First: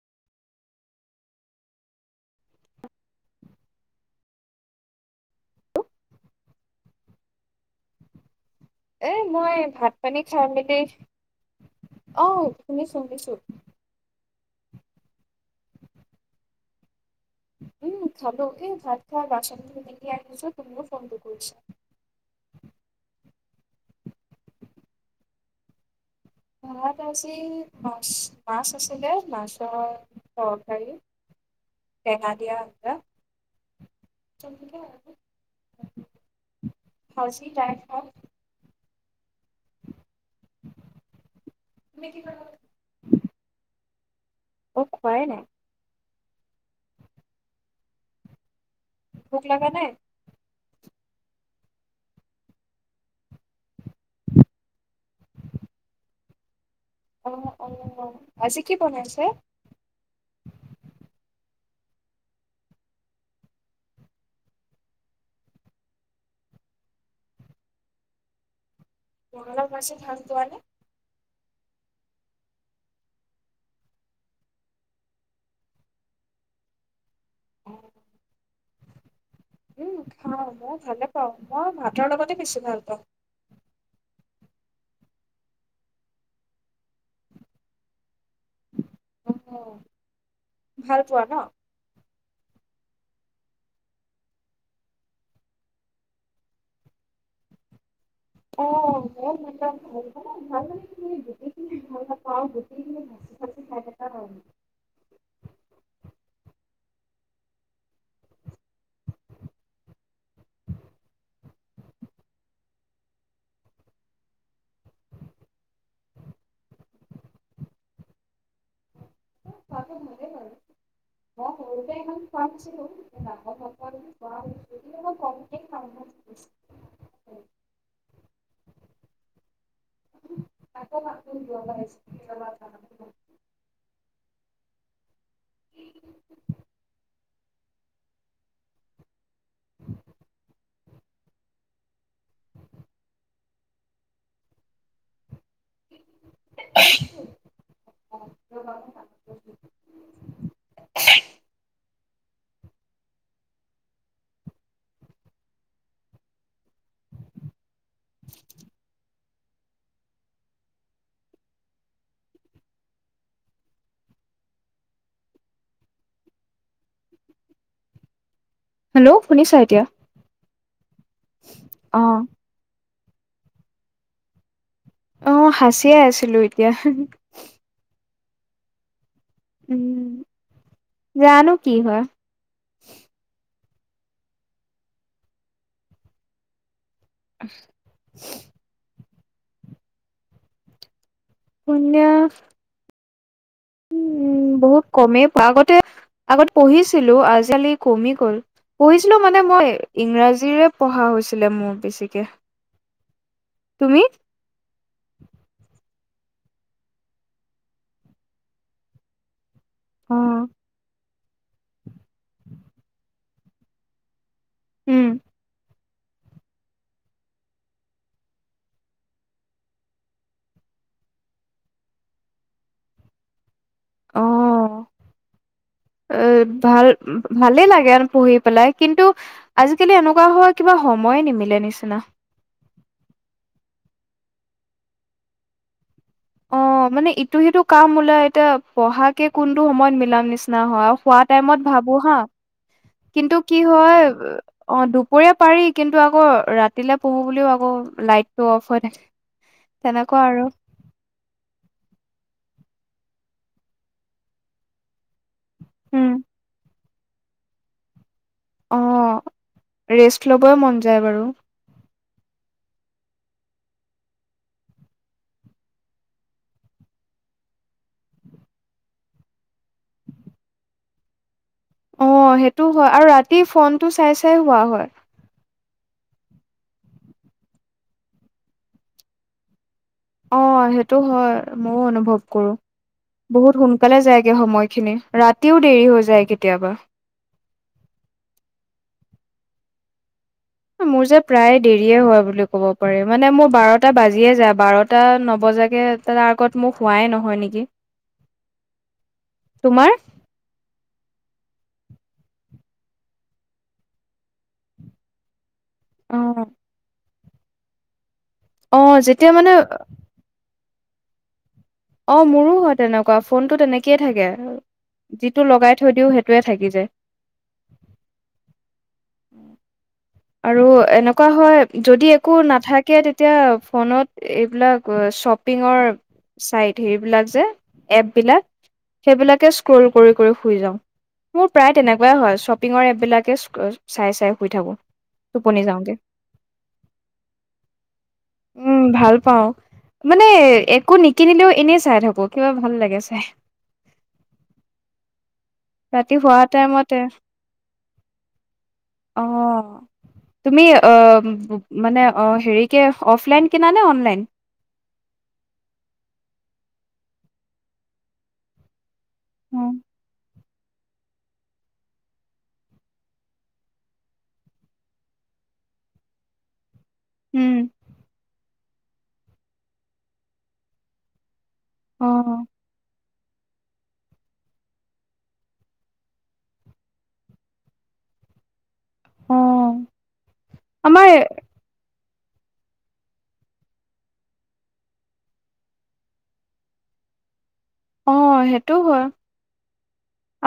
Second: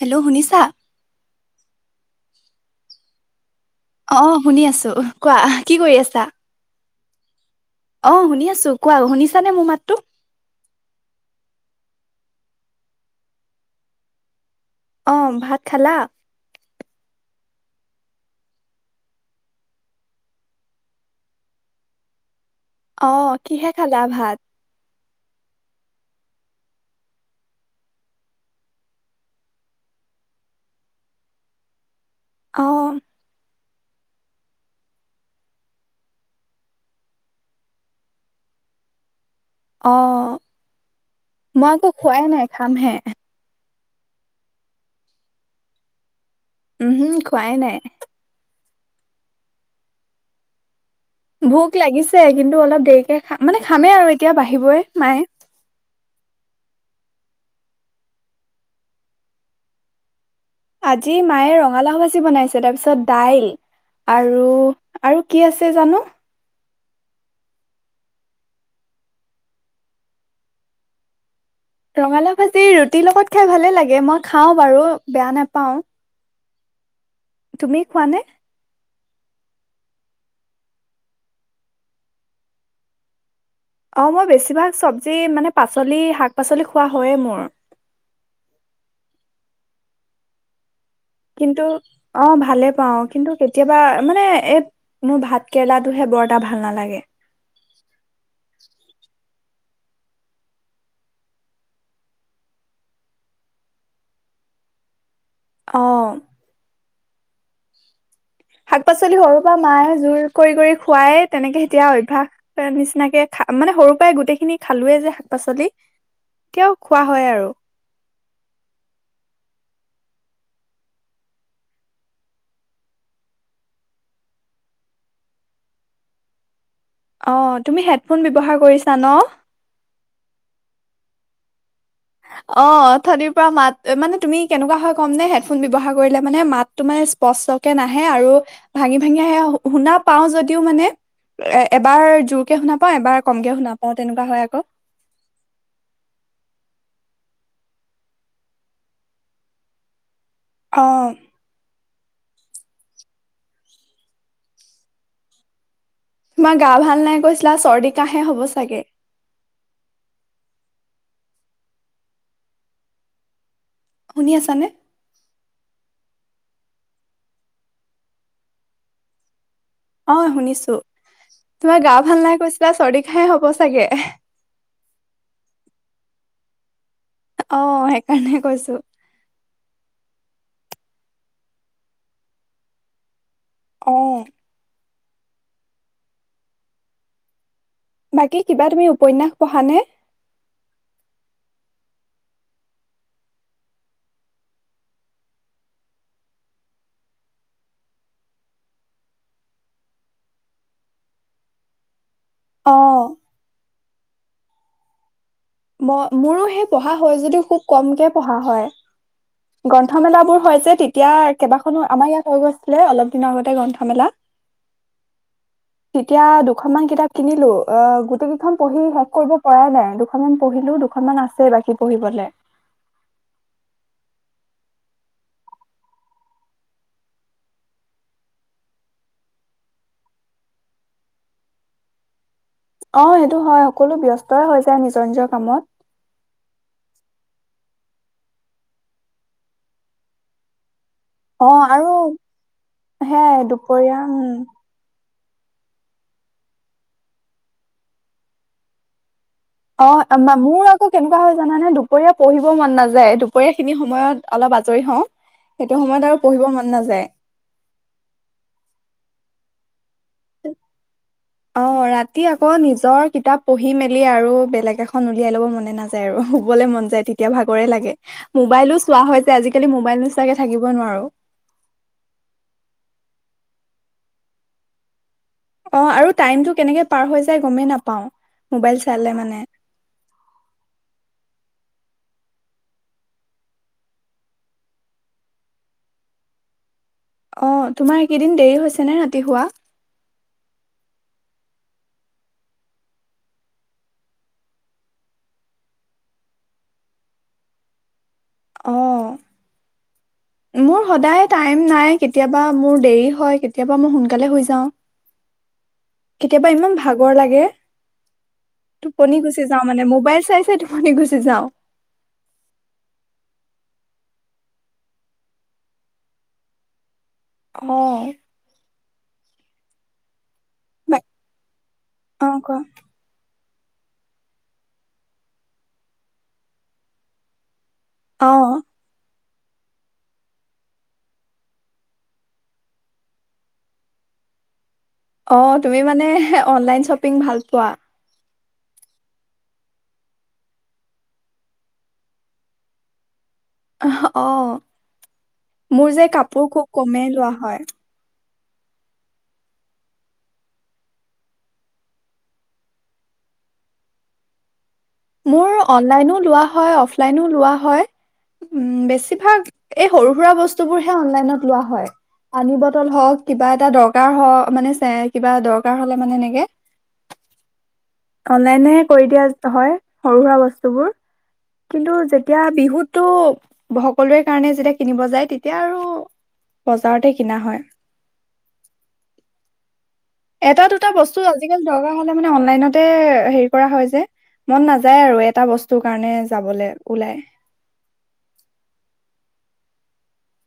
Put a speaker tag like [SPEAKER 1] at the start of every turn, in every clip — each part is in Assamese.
[SPEAKER 1] হেল্ল' শুনিছা? অ শুনি আছো কোৱা কি কৰি আছা। অ শুনি আছো। কোৱা
[SPEAKER 2] এ
[SPEAKER 1] শুনিছানে
[SPEAKER 2] মই
[SPEAKER 1] মোৰ
[SPEAKER 2] ভাত
[SPEAKER 1] মাতটো?
[SPEAKER 2] পানী খাই মেলি অ শুনিছো শুনিছো।
[SPEAKER 1] অ ভাত খালা?
[SPEAKER 2] উম খালো এ ভাত খোৱা বাচনঙিনি আ নিছ তুমিও ফোনটো কৰিছা।
[SPEAKER 1] অ কিহে খালা ভাত?
[SPEAKER 2] ভাত আজি মাছ মাছ আছিলে মাছৰ তৰকাৰী টেঙা দিয়া অ। [unintelligible]
[SPEAKER 1] আহ মই একো
[SPEAKER 2] তুমি কি
[SPEAKER 1] খুৱাই ন
[SPEAKER 2] খালা
[SPEAKER 1] খাম হে।
[SPEAKER 2] অ খোৱাই নাই।
[SPEAKER 1] উমহু খোৱাই নাই।
[SPEAKER 2] ভোক লগা নাই
[SPEAKER 1] ভোক লাগিছে কিন্তু অলপ দেৰিকে খাম। মানে খামেই আৰু এতিয়া বাঢ়িবই মায়ে।
[SPEAKER 2] অ অ আজি কি বনাইছে?
[SPEAKER 1] আজি মায়ে ৰঙালাও ভাজি বনাইছে তাৰপিছত দাইল আৰু আৰু কি আছে জানো।
[SPEAKER 2] ৰঙালাউ ভাঁজি ভাল পোৱানে?
[SPEAKER 1] ৰঙালাও ভাজি ৰুটিৰ লগত খাই ভালে লাগে মই খাওঁ বাৰু বেয়া নাপাওঁ। তুমি খোবানে?
[SPEAKER 2] উম খাও মই ভালে পাওঁ মই ভাতৰ লগতে বেছি ভাল পাওঁ।
[SPEAKER 1] অ মই বেছিভাগ চব্জি মানে পাচলি শাক পাচলি। খোৱা হয়েই মোৰ।
[SPEAKER 2] অ। ভাল পোৱা ন।
[SPEAKER 1] কিন্তু অ ভালে পাওঁ কিন্তু কেতিয়াবা মানে এই মোৰ ভাত কেৰেলাটোহে বৰ এটা ভাল নালাগে।
[SPEAKER 2] অ ময়ো ভাল পাও। ভাল মানে কি গোটিখিনি ভাল নাপাওঁ আৰু গোটিখিনি ভাঁজি ভাঁজি খাই থকা হয় আৰু
[SPEAKER 1] অ শাক পাচলি সৰুৰ পৰা মায়ে জোৰ কৰি কৰি খুৱাই তেনেকে তেতিয়া অভ্যাস নিচিনাকে খা মানে সৰু পৰাই গোটেইখিনি খালোৱেই যে শাক পাচলি এতিয়াও খোৱা হয় ।আৰু
[SPEAKER 2] খোৱাটো হয়। [inaudible]
[SPEAKER 1] অ তুমি হেডফোন ব্যৱহাৰ কৰিছা ন।
[SPEAKER 2] [unintelligible]
[SPEAKER 1] অ অঠনিৰ পৰা মাত মানে তুমি কেনেকুৱা হয়। কমনে। ফোন ব্যৱহাৰ কৰিলে মানে মাতটো মানে স্পষ্ট। নাহে আৰু ভাঙি ভাঙি। সয়ে শুনা পাওঁ যদিও মানে এ এবাৰ জোৰকে শুনা পা এবাৰ কমকে শুনা পাওঁ। অ তেনেকুৱা হয় আকৌ।
[SPEAKER 2] [unintelligible]
[SPEAKER 1] অ। তোমাৰ গা ভাল নাই কৈছিলা চৰ্দিক কাহে হ'ব চাগে শুনি আছানে
[SPEAKER 2] হেল্' শুনিছ
[SPEAKER 1] অ শুনিছো ত তোমাৰ গা
[SPEAKER 2] অ
[SPEAKER 1] ভাল নাই কৈছিলা শৰিক খাই হ'ব চাগে
[SPEAKER 2] অ সাঁচিয়ে আছিলো এতিয়া
[SPEAKER 1] অ সেইকাৰণে কৈছোঁ
[SPEAKER 2] উম জানো কি হয়
[SPEAKER 1] অ
[SPEAKER 2] [unintelligible]
[SPEAKER 1] বাকী কিবা তুমি উপন্যাস পঢ়ানে
[SPEAKER 2] উপন্যাস উম বহুত কমেই আগতে আগতে পঢ়িছিলো আজিকালি কমি গল পঢ়িছিলো মানে মই ইংৰাজীৰে পঢ়া হৈছিলে মোৰ বেছিকে
[SPEAKER 1] অঁ
[SPEAKER 2] তুমি
[SPEAKER 1] ম মোৰো সেই পঢ়া হয় যদিও খুব কমকে পঢ়া হয় গ্ৰন্থমেলাবোৰ যে তেতিয়া কেইবাখনো আমাৰ ইয়াত হৈ গৈছিলে অলপ দিনৰ আগতে গ্ৰন্থমেলা
[SPEAKER 2] উম
[SPEAKER 1] তেতিয়া দুখনমান কিতাপ কিনিলো অ গোটেই কেইখন পঢ়ি শেষ কৰিব পৰাই নাই দুখনমান পঢ়িলো দুখনমান আছেই বাকী পঢ়িবলে
[SPEAKER 2] অ এ ভাল ভালেই লাগে পঢ়ি পেলাই কিন্তু আজিকালি এনেকুৱা হোৱা কিবা সময় নিমিলে নিচিনা
[SPEAKER 1] অ সেইটো হয় সকলো ব্যস্ত হৈ যায় নিজৰ নিজৰ কামত
[SPEAKER 2] অ মানে ইটো সিটো কাম ওলাই এতিয়া পঢ়াাকে কোনটো সময়ত মিলাম নিচিনা হয় খোৱা
[SPEAKER 1] অ
[SPEAKER 2] টাইমত
[SPEAKER 1] আৰু
[SPEAKER 2] ভাবো হা কিন্তু
[SPEAKER 1] সেয়াই
[SPEAKER 2] কি
[SPEAKER 1] দুপৰীয়া
[SPEAKER 2] হয়
[SPEAKER 1] উম
[SPEAKER 2] অ দু পৰি পাৰি কিন্তু আকৌ ৰাতিলে পঢ়ো বুলিও আকৌ লাইটটো অফ হৈ থাকে
[SPEAKER 1] অ
[SPEAKER 2] তেনেকুৱা আৰু
[SPEAKER 1] মোৰ আকৌ কেনেকুৱা হয় জানানে দুপৰীয়া পঢ়িব মন নাযায় দুপৰীয়া খিনি সময়ত অলপ আজৰি হওঁ সেইটো
[SPEAKER 2] উম।
[SPEAKER 1] সময়ত আৰু পঢ়িব মন নাযায়
[SPEAKER 2] আহ ৰেষ্ট ল'বই মন যায় বাৰু
[SPEAKER 1] টি আকৌ নিজৰ কিতাপ পঢ়ি মেলি আৰু বেলেগ এখন উলিয়াই লব মনে নাযায় আৰু শুবলৈ মন যায় তেতিয়া ভাগৰে লাগে মোবাইলো চোৱা হৈ যায় আজিকালি মোবাইল নোচোৱাকে থাকিব নোৱাৰো
[SPEAKER 2] অ সেইটো হয় আৰু ৰাতি ফোনটো চাই চাই শুৱা হয়
[SPEAKER 1] ‍ আৰু টাইম টো কেনেকে পাৰ হৈ যায় গমে নাপাওঁ মোবাইল চালে মানে
[SPEAKER 2] অ সেইটো হয় ময়ও অনুভৱ কৰো বহুত সোনকালে যায়গে সময়খিনি ৰাতিও দেৰি হৈ যায় কেতিয়াবা
[SPEAKER 1] অ তোমাৰ এইকেইদিন দেৰি হৈছে নে ৰাতি শুৱা
[SPEAKER 2] মোৰ যে প্ৰায় দেৰিয়ে হোৱা বুলি ক'ব পাৰি মানে মোৰ বাৰটা বাজিয়ে যায় বাৰটা নবজাকে তাৰ আগত মোক শুৱাই নহয় নেকি
[SPEAKER 1] অঁ
[SPEAKER 2] আমাৰ
[SPEAKER 1] মোৰ সদায়েই টাইম নাই কেতিয়াবা মোৰ দেৰি হয় কেতিয়াবা মই সোনালে শুই যাওঁ
[SPEAKER 2] অ'
[SPEAKER 1] কেতিয়াবা ইমান ভাল বৰ লাগে
[SPEAKER 2] অ'
[SPEAKER 1] টোপনি
[SPEAKER 2] যেতিয়া
[SPEAKER 1] গুচি যাওঁ মানে মোবাইল চাইছে ত নি গুচি যাওঁ
[SPEAKER 2] অ মোৰো হয় তেনেকুৱা ফোনটো তেনেকয়ে থাকে যিটো লগাই থৈ দিওঁ সেইটোৱে থাকি যায়
[SPEAKER 1] অ
[SPEAKER 2] উম আৰু
[SPEAKER 1] বা-
[SPEAKER 2] এনেকুৱা হয় যদি
[SPEAKER 1] অ
[SPEAKER 2] একো
[SPEAKER 1] কোৱা
[SPEAKER 2] নাথাকে তেতিয়া ফোনত এইবিলাক শ্বপিঙৰ চাইট সেইবিলাকে যে এপ বিলাক
[SPEAKER 1] অ
[SPEAKER 2] সেইবিলাক স্কৰল কৰি কৰি শুই যাও মোৰ প্ৰায় তেনেকুৱাই হয় শ্বপিঙৰ এপ বিলাকে চাই চাই শুই থাকো
[SPEAKER 1] অ তুমি মানে অনলাইন শ্বপিং ভাল পোৱা
[SPEAKER 2] উম ভাল পাও মানে একো নিকিনিলেও এনেই চাই থাকো কিবা ভাল লাগে চাই
[SPEAKER 1] অ মোৰ যে
[SPEAKER 2] ৰাতি
[SPEAKER 1] কাপোৰ খুব কমেই লোৱা হয়
[SPEAKER 2] আহ তুমি মানে হেৰি কে অফলাইন কিনা নে অনলাইন
[SPEAKER 1] মোৰ অনলাইনও লোৱা হয় অফলাইন ও লোৱা হয় বেছিকে এই সৰু সুৰা বস্তু তুমি সেই ইমানো দিয়া হয় পানী বটল হয় কিবা এটা দৰকাৰ হক দৰকাৰ হ'লে মানে এনেকে
[SPEAKER 2] উম
[SPEAKER 1] অনলাইনেহে কৰি দিয়া হয় সৰু সুৰা বস্তুবোৰ কিন্তু যেতিয়া
[SPEAKER 2] অ',
[SPEAKER 1] বিহুত সকলোৰে কাৰণে যেতিয়া কিনিব যায় তেতিয়া আৰু বজাৰতে কিনা হয়
[SPEAKER 2] অ',
[SPEAKER 1] এটা দুটা
[SPEAKER 2] আমাৰ
[SPEAKER 1] বস্তু আজিকালি দৰা দৰকাৰ হ'লে অনলাইনতে সেইকৰা হয় যে মন নাযায় এটা বস্তৰ কাৰণে যাবলৈ উলাই
[SPEAKER 2] অ সেইটোও হয়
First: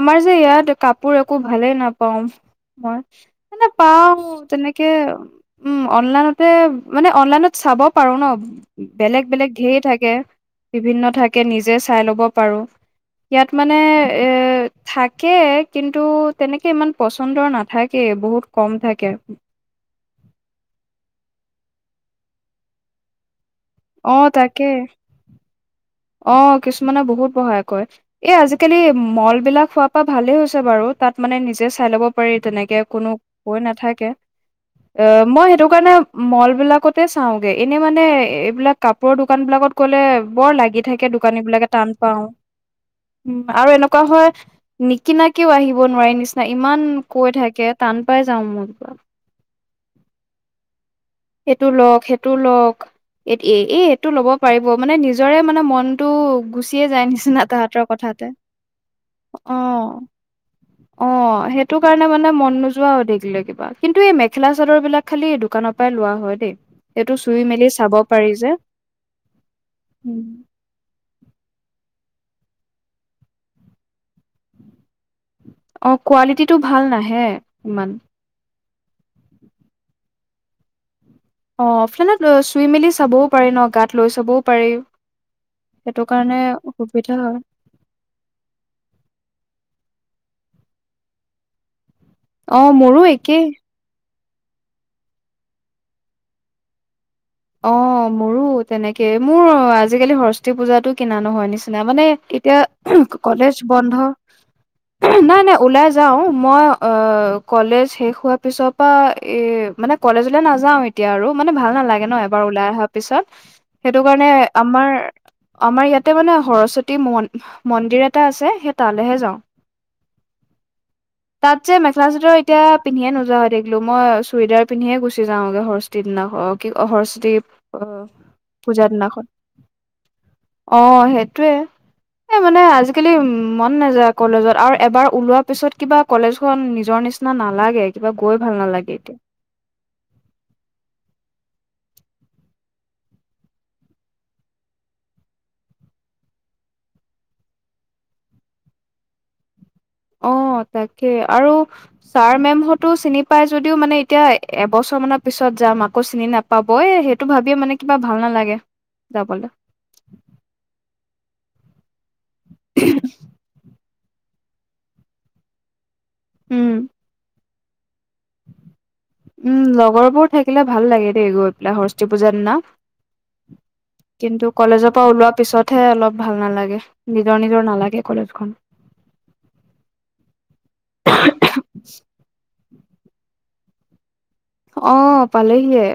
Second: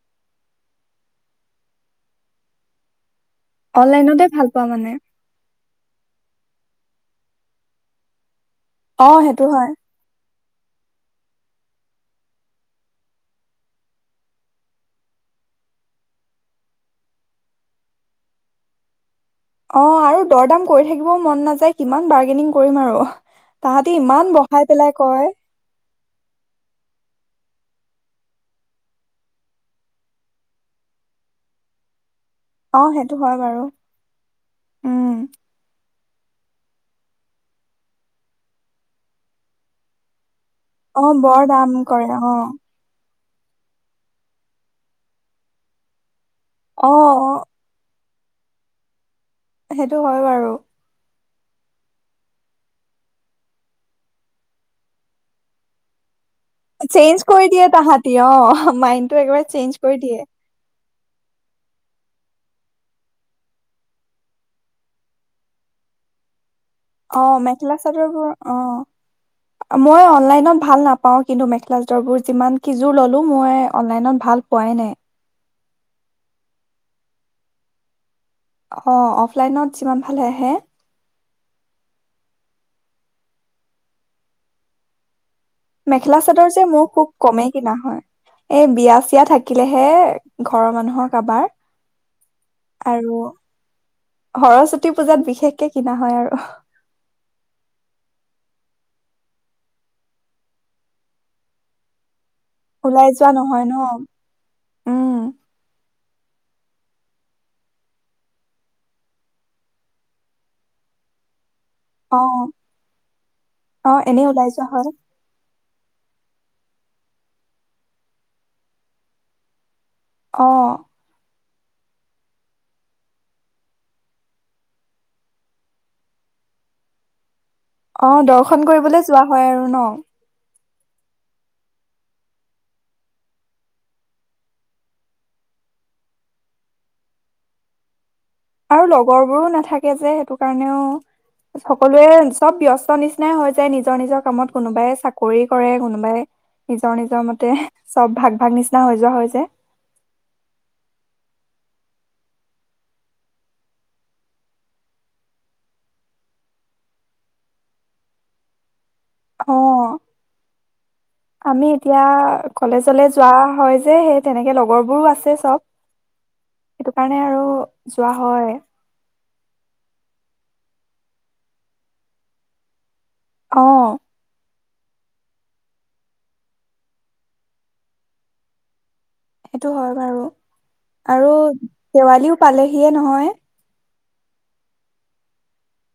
[SPEAKER 2] আমাৰ যে ইয়াত কাপোৰ একো ভালেই নাপাওঁ মই মানে পাও
[SPEAKER 1] অনলাইনতে ভাল পোৱা
[SPEAKER 2] তেনেকে
[SPEAKER 1] মানে
[SPEAKER 2] উম অনলাইনত মানে অনলাইনত চাব পাৰো ন
[SPEAKER 1] অ
[SPEAKER 2] বেলেগ
[SPEAKER 1] সেইটো
[SPEAKER 2] বেলেগ
[SPEAKER 1] হয়
[SPEAKER 2] ধঢেৰ থাকে বিভিন্ন থাকে নিজে চাই ল'ব পাৰো ইয়াত মানে এ থাকে কিন্তু তেনেকে ইমান পচন্দৰ নাথাকে বহুত কম থাকে
[SPEAKER 1] অ আৰু দৰ দাম কৰি থাকিব মন নাযায় কিমান বাৰ্গেনিং কৰিম আৰু তাহাতি ইমান বহাই পেলাই কয়
[SPEAKER 2] অহ কিছুমানে বহুত বঢ়াই কয় । এই আজিকালি মল বিলাক হোৱাৰ পৰা ভালে হৈছে বাৰু তাত মানে নিজে চাই ল'ব তেনেকে
[SPEAKER 1] অ
[SPEAKER 2] কোনো
[SPEAKER 1] সেইটো হয়
[SPEAKER 2] কৈ
[SPEAKER 1] বাৰু
[SPEAKER 2] নাথাকে
[SPEAKER 1] উম
[SPEAKER 2] অহ মই সেইটো কাৰণে মল বিলাকতে চাওগে এনে মানে এইবিলাক কাপোৰৰ দোকান বিলাকত গ'লে বৰ লা
[SPEAKER 1] অহ বৰ দাম কৰে অহ
[SPEAKER 2] উম আৰু এনেকুৱা হয় নিকিনাকেও আহিব নোৱাৰি নিচ্চিনা হয় ইমান
[SPEAKER 1] অ
[SPEAKER 2] কৈ
[SPEAKER 1] অ
[SPEAKER 2] থাকে কাম কৈ যাও [unintelligible]
[SPEAKER 1] সেইটো হয় বাৰু
[SPEAKER 2] সেইটো লওক সেইটো লওক এ এই এইটো ল'ব পাৰিব মানে নিজৰে মানে মনটো গুচিয়ে যায়
[SPEAKER 1] চেঞ্জ
[SPEAKER 2] নিচিনা
[SPEAKER 1] কৰি দিয়ে
[SPEAKER 2] তাহাঁতৰ
[SPEAKER 1] তাহাঁতি
[SPEAKER 2] কথাতে
[SPEAKER 1] অ মাইণ্ডতটো একবাৰে চেঞ্জ কৰি দিয়ে
[SPEAKER 2] অহ সেইটো কাৰণে মানে মন নোযোৱা হৈ থাকিলে কিবা কিন্তু এই মেখেলা চাদৰ বিলাক খালি দোকানত লোৱা হয় দেই এইটো
[SPEAKER 1] অহ
[SPEAKER 2] চুই মেলি
[SPEAKER 1] মেখেলা
[SPEAKER 2] চাব পাৰি
[SPEAKER 1] চাদৰবোৰ
[SPEAKER 2] যে
[SPEAKER 1] অহ মই
[SPEAKER 2] উম।
[SPEAKER 1] অনলাইনত ভাল নাপাও কিন্তু মেখেলা চাদ বষ্টৰবোৰ যিমান কিযোৰ ল'লোঁ মই অনলাইনত ভাল পোৱাই নাই।
[SPEAKER 2] অহ কোৱালিটিটো ভাল নাহে ইমান।
[SPEAKER 1] অহ অফলাইনত যিমান ভালে আহে
[SPEAKER 2] অফলানত চুই মেলি চাবও পাৰি ন গাত লৈ চাবও পাৰি। সেইটো
[SPEAKER 1] মেখেলা
[SPEAKER 2] কাৰণে
[SPEAKER 1] চাদৰ যে মোৰ খুব
[SPEAKER 2] অসুবিধা হয়
[SPEAKER 1] কমেই কিনা হয় এই বিয়া চিয়া থাকিলেহে ঘৰৰ মানুহৰ কাবাৰ
[SPEAKER 2] অহ মোৰো
[SPEAKER 1] আৰু
[SPEAKER 2] একেই
[SPEAKER 1] সৰস্বতী পূজাত বিশেষকৈ কিনা হৈ আৰু।
[SPEAKER 2] অহ মোৰো তেনেকে মোৰ আজিকালি সৰস্বতী পূজাতো কিনা নহয় নিচিনা মানে এতিয়া
[SPEAKER 1] ওলাই যোৱা
[SPEAKER 2] কলেজ
[SPEAKER 1] নহয় ন
[SPEAKER 2] বন্ধ
[SPEAKER 1] উম
[SPEAKER 2] নাই নাই ওলাই যাও মই অহ কলেজ শেষ হোৱাৰ পিছৰ পৰা এহ মানে কলেজলে নাযাও এতিয়া আৰু মানে ভাল নালাগে ন।
[SPEAKER 1] অ
[SPEAKER 2] ওলাই হোৱাৰ পিছত
[SPEAKER 1] অ এনেই
[SPEAKER 2] সেইটোকাৰণে
[SPEAKER 1] ওলাই যোৱা হয়
[SPEAKER 2] আমাৰ আমাৰ ইয়াত ইয়াতে মানে সৰস্বতী মন্দিৰ এটা আছে সেই তালৈহে যাওঁ।
[SPEAKER 1] অহ
[SPEAKER 2] তাত যে মেখেলা চাদৰ এতিয়া পিন্ধিয়ে নোযোৱা হৈ থাকিলো মই চুইদাৰ পিন্ধিয়ে গুচি যাওঁগৈ সৰস্বতীৰ দিনা অ কি সৰস্বতী [unintelligible]
[SPEAKER 1] অহ দৰ্শন কৰিবলৈ যোৱা হয় আৰু ন
[SPEAKER 2] অহ সেইটোৱে এ মানে আজিকালি মন নাযায় কলেজত আৰু এবাৰ ওলোৱা পিছত কিবা কলেজখন নিজৰ নিচিনা নালাগে কিবা গৈ ভাল
[SPEAKER 1] আৰু
[SPEAKER 2] নালাগে এতিয়া
[SPEAKER 1] লগৰবোৰো নাথাকে যে সেইটো কাৰণেও সকলোৱে চব ব্যস্ত নিচিনাই হৈ যায় নিজৰ নিজৰ কামত কোনোবাই চাকৰি কৰে কোনোবাই নিজৰ নিজৰ মতে সব ভাগ ভাগ নিচিনা হৈ যোৱা হৈ যায়।
[SPEAKER 2] অহ তাকেই আৰু ছাৰ মেমহতো চিনি পাই যদিও মানে এতিয়া এবছৰ মানৰ পিছত যাম আকৌ চিনি নাপাবই সেইটো ভাবিয়ে মানে কিবা ভাল নালাগে। যাবলৈ
[SPEAKER 1] অ আমি এতিয়া কলেজলে যোৱা হয় সে সেই তেনেকে লগৰ বোৰো আছে চব
[SPEAKER 2] উম
[SPEAKER 1] সেইটো কাৰণে আৰু যোৱা হয়
[SPEAKER 2] উম লগৰবোৰ থাকিলে ভাল লাগে দেই গৈ পেলাই সৰস্বতী পূজাৰ দিনা
[SPEAKER 1] অ
[SPEAKER 2] কিন্তু কলেজৰ পৰা ওলোৱা পিছতহে অলপ ভাল নেলাগে নিজৰ নিজৰ নেলাগে কলেজখন
[SPEAKER 1] সেইটো হয় বাৰু আৰু দেৱালীও পালেহি হিয়ে নহয়
[SPEAKER 2] অ পালেহিয়ে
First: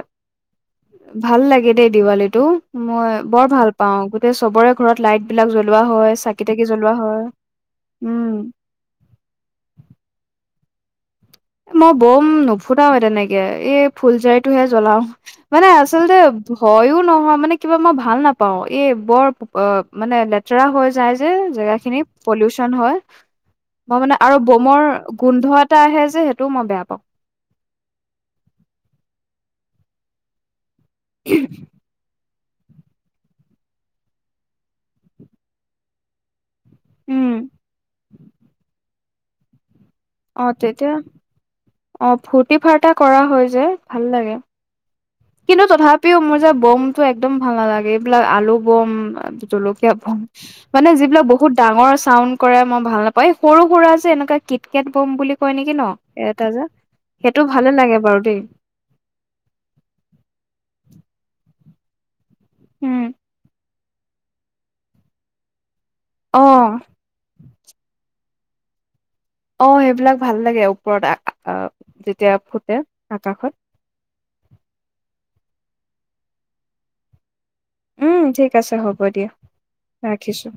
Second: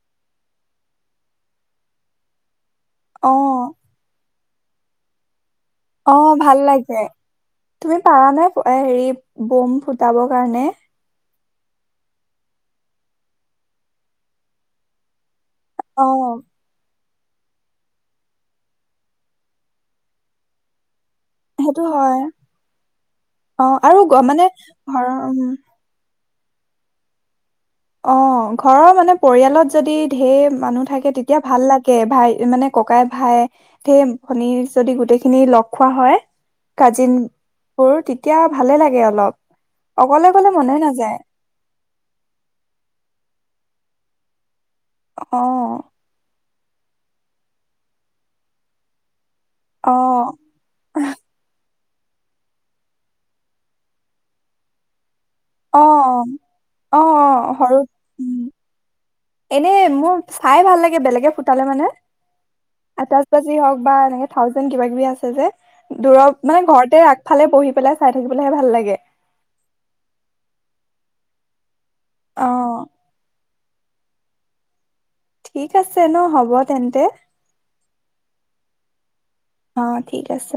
[SPEAKER 2] ভাল লাগে দেই দেৱালীটো মই
[SPEAKER 1] অ
[SPEAKER 2] বৰ ভাল পাওঁ চবৰে ঘৰত লাইট বিলাক জ্বলে
[SPEAKER 1] অ ভাল লাগে তুমি পাৰা
[SPEAKER 2] উম
[SPEAKER 1] নে হেৰি বম ফুটাবৰ কাৰণে
[SPEAKER 2] মই বম নুফুটাৱে তেনেকে এই ফুলজাৰিটোহে জ্বলাও মানে
[SPEAKER 1] অ
[SPEAKER 2] আচলতে ভয়ও নহ মানে কিবা মই ভাল নাপাওঁ এই বৰ মানে লেতেৰা হয় যাই যে জেগা
[SPEAKER 1] সেইটো
[SPEAKER 2] খিনি
[SPEAKER 1] হয়
[SPEAKER 2] পলিউচন হয়
[SPEAKER 1] অ
[SPEAKER 2] মই মানে
[SPEAKER 1] গ-
[SPEAKER 2] আৰু বমৰ
[SPEAKER 1] ঘৰৰ উম
[SPEAKER 2] গোন্ধ এটা আহে যে টো মই বেয়া পাওঁ
[SPEAKER 1] অ ঘৰৰ মানে পৰিয়ালত যদি ঢেৰ মানুহ থাকে তেতিয়া ভাল লাগে। ভাই মানে ককাই ভাই, সেই ভনী যদি গোটেই খিনি লগ খোৱা হয়। কাজিন
[SPEAKER 2] উম
[SPEAKER 1] বোৰ তেতিয়া ভালে লাগে আৰু। ব্লগ [unintelligible] অকলে
[SPEAKER 2] অ
[SPEAKER 1] অকলে মনে
[SPEAKER 2] তেতিয়া
[SPEAKER 1] নেযায়।
[SPEAKER 2] অ ফুৰ্তি ফাৰ্তা কৰা হয় যে ভাল লাগে। কিন্তু
[SPEAKER 1] অ',
[SPEAKER 2] তথাপিও মোৰ যে ব'ম টো একদম ভাল নালাগে, এইবিলাক আলু বম জলকীয়া ভ
[SPEAKER 1] অ',
[SPEAKER 2] মানে যিবিলাক বহুত ডাঙৰ চাউণ্ড কৰাই মই ভাল নাপায়। সৰু সুৰা যে এনেকুৱা কিত-কেট বম বুলি কয় নেকি ন?
[SPEAKER 1] অ',
[SPEAKER 2] এ-এটা যে,
[SPEAKER 1] অ',
[SPEAKER 2] সেইটো
[SPEAKER 1] অ',
[SPEAKER 2] ভালে
[SPEAKER 1] সৰু
[SPEAKER 2] লাগে বাৰু দেই।
[SPEAKER 1] উম, এনে মোৰ চাই ভাল লাগে বেলেগে ফুটালে মানে
[SPEAKER 2] উম
[SPEAKER 1] আতাছ বাজি হক [unintelligible] বা এনেকে থাউজেনড কিবা কিবি আছে যে? দূৰ
[SPEAKER 2] অ
[SPEAKER 1] মানে ঘৰতে আগফালে পঢহি পেলাই চাই পেলহে ভাল লাগে।
[SPEAKER 2] অ সেইবিলাক ভাল লাগে, ওপৰত আহ যেতিয়া ফুটে,
[SPEAKER 1] অ',
[SPEAKER 2] আকাশত।
[SPEAKER 1] ঠিক আছে ন, হ'ব তেন্তে?
[SPEAKER 2] উম ঠিক আছে হ'ব দিয়া,
[SPEAKER 1] অ', ঠিক
[SPEAKER 2] ৰাখিছো।
[SPEAKER 1] আছে।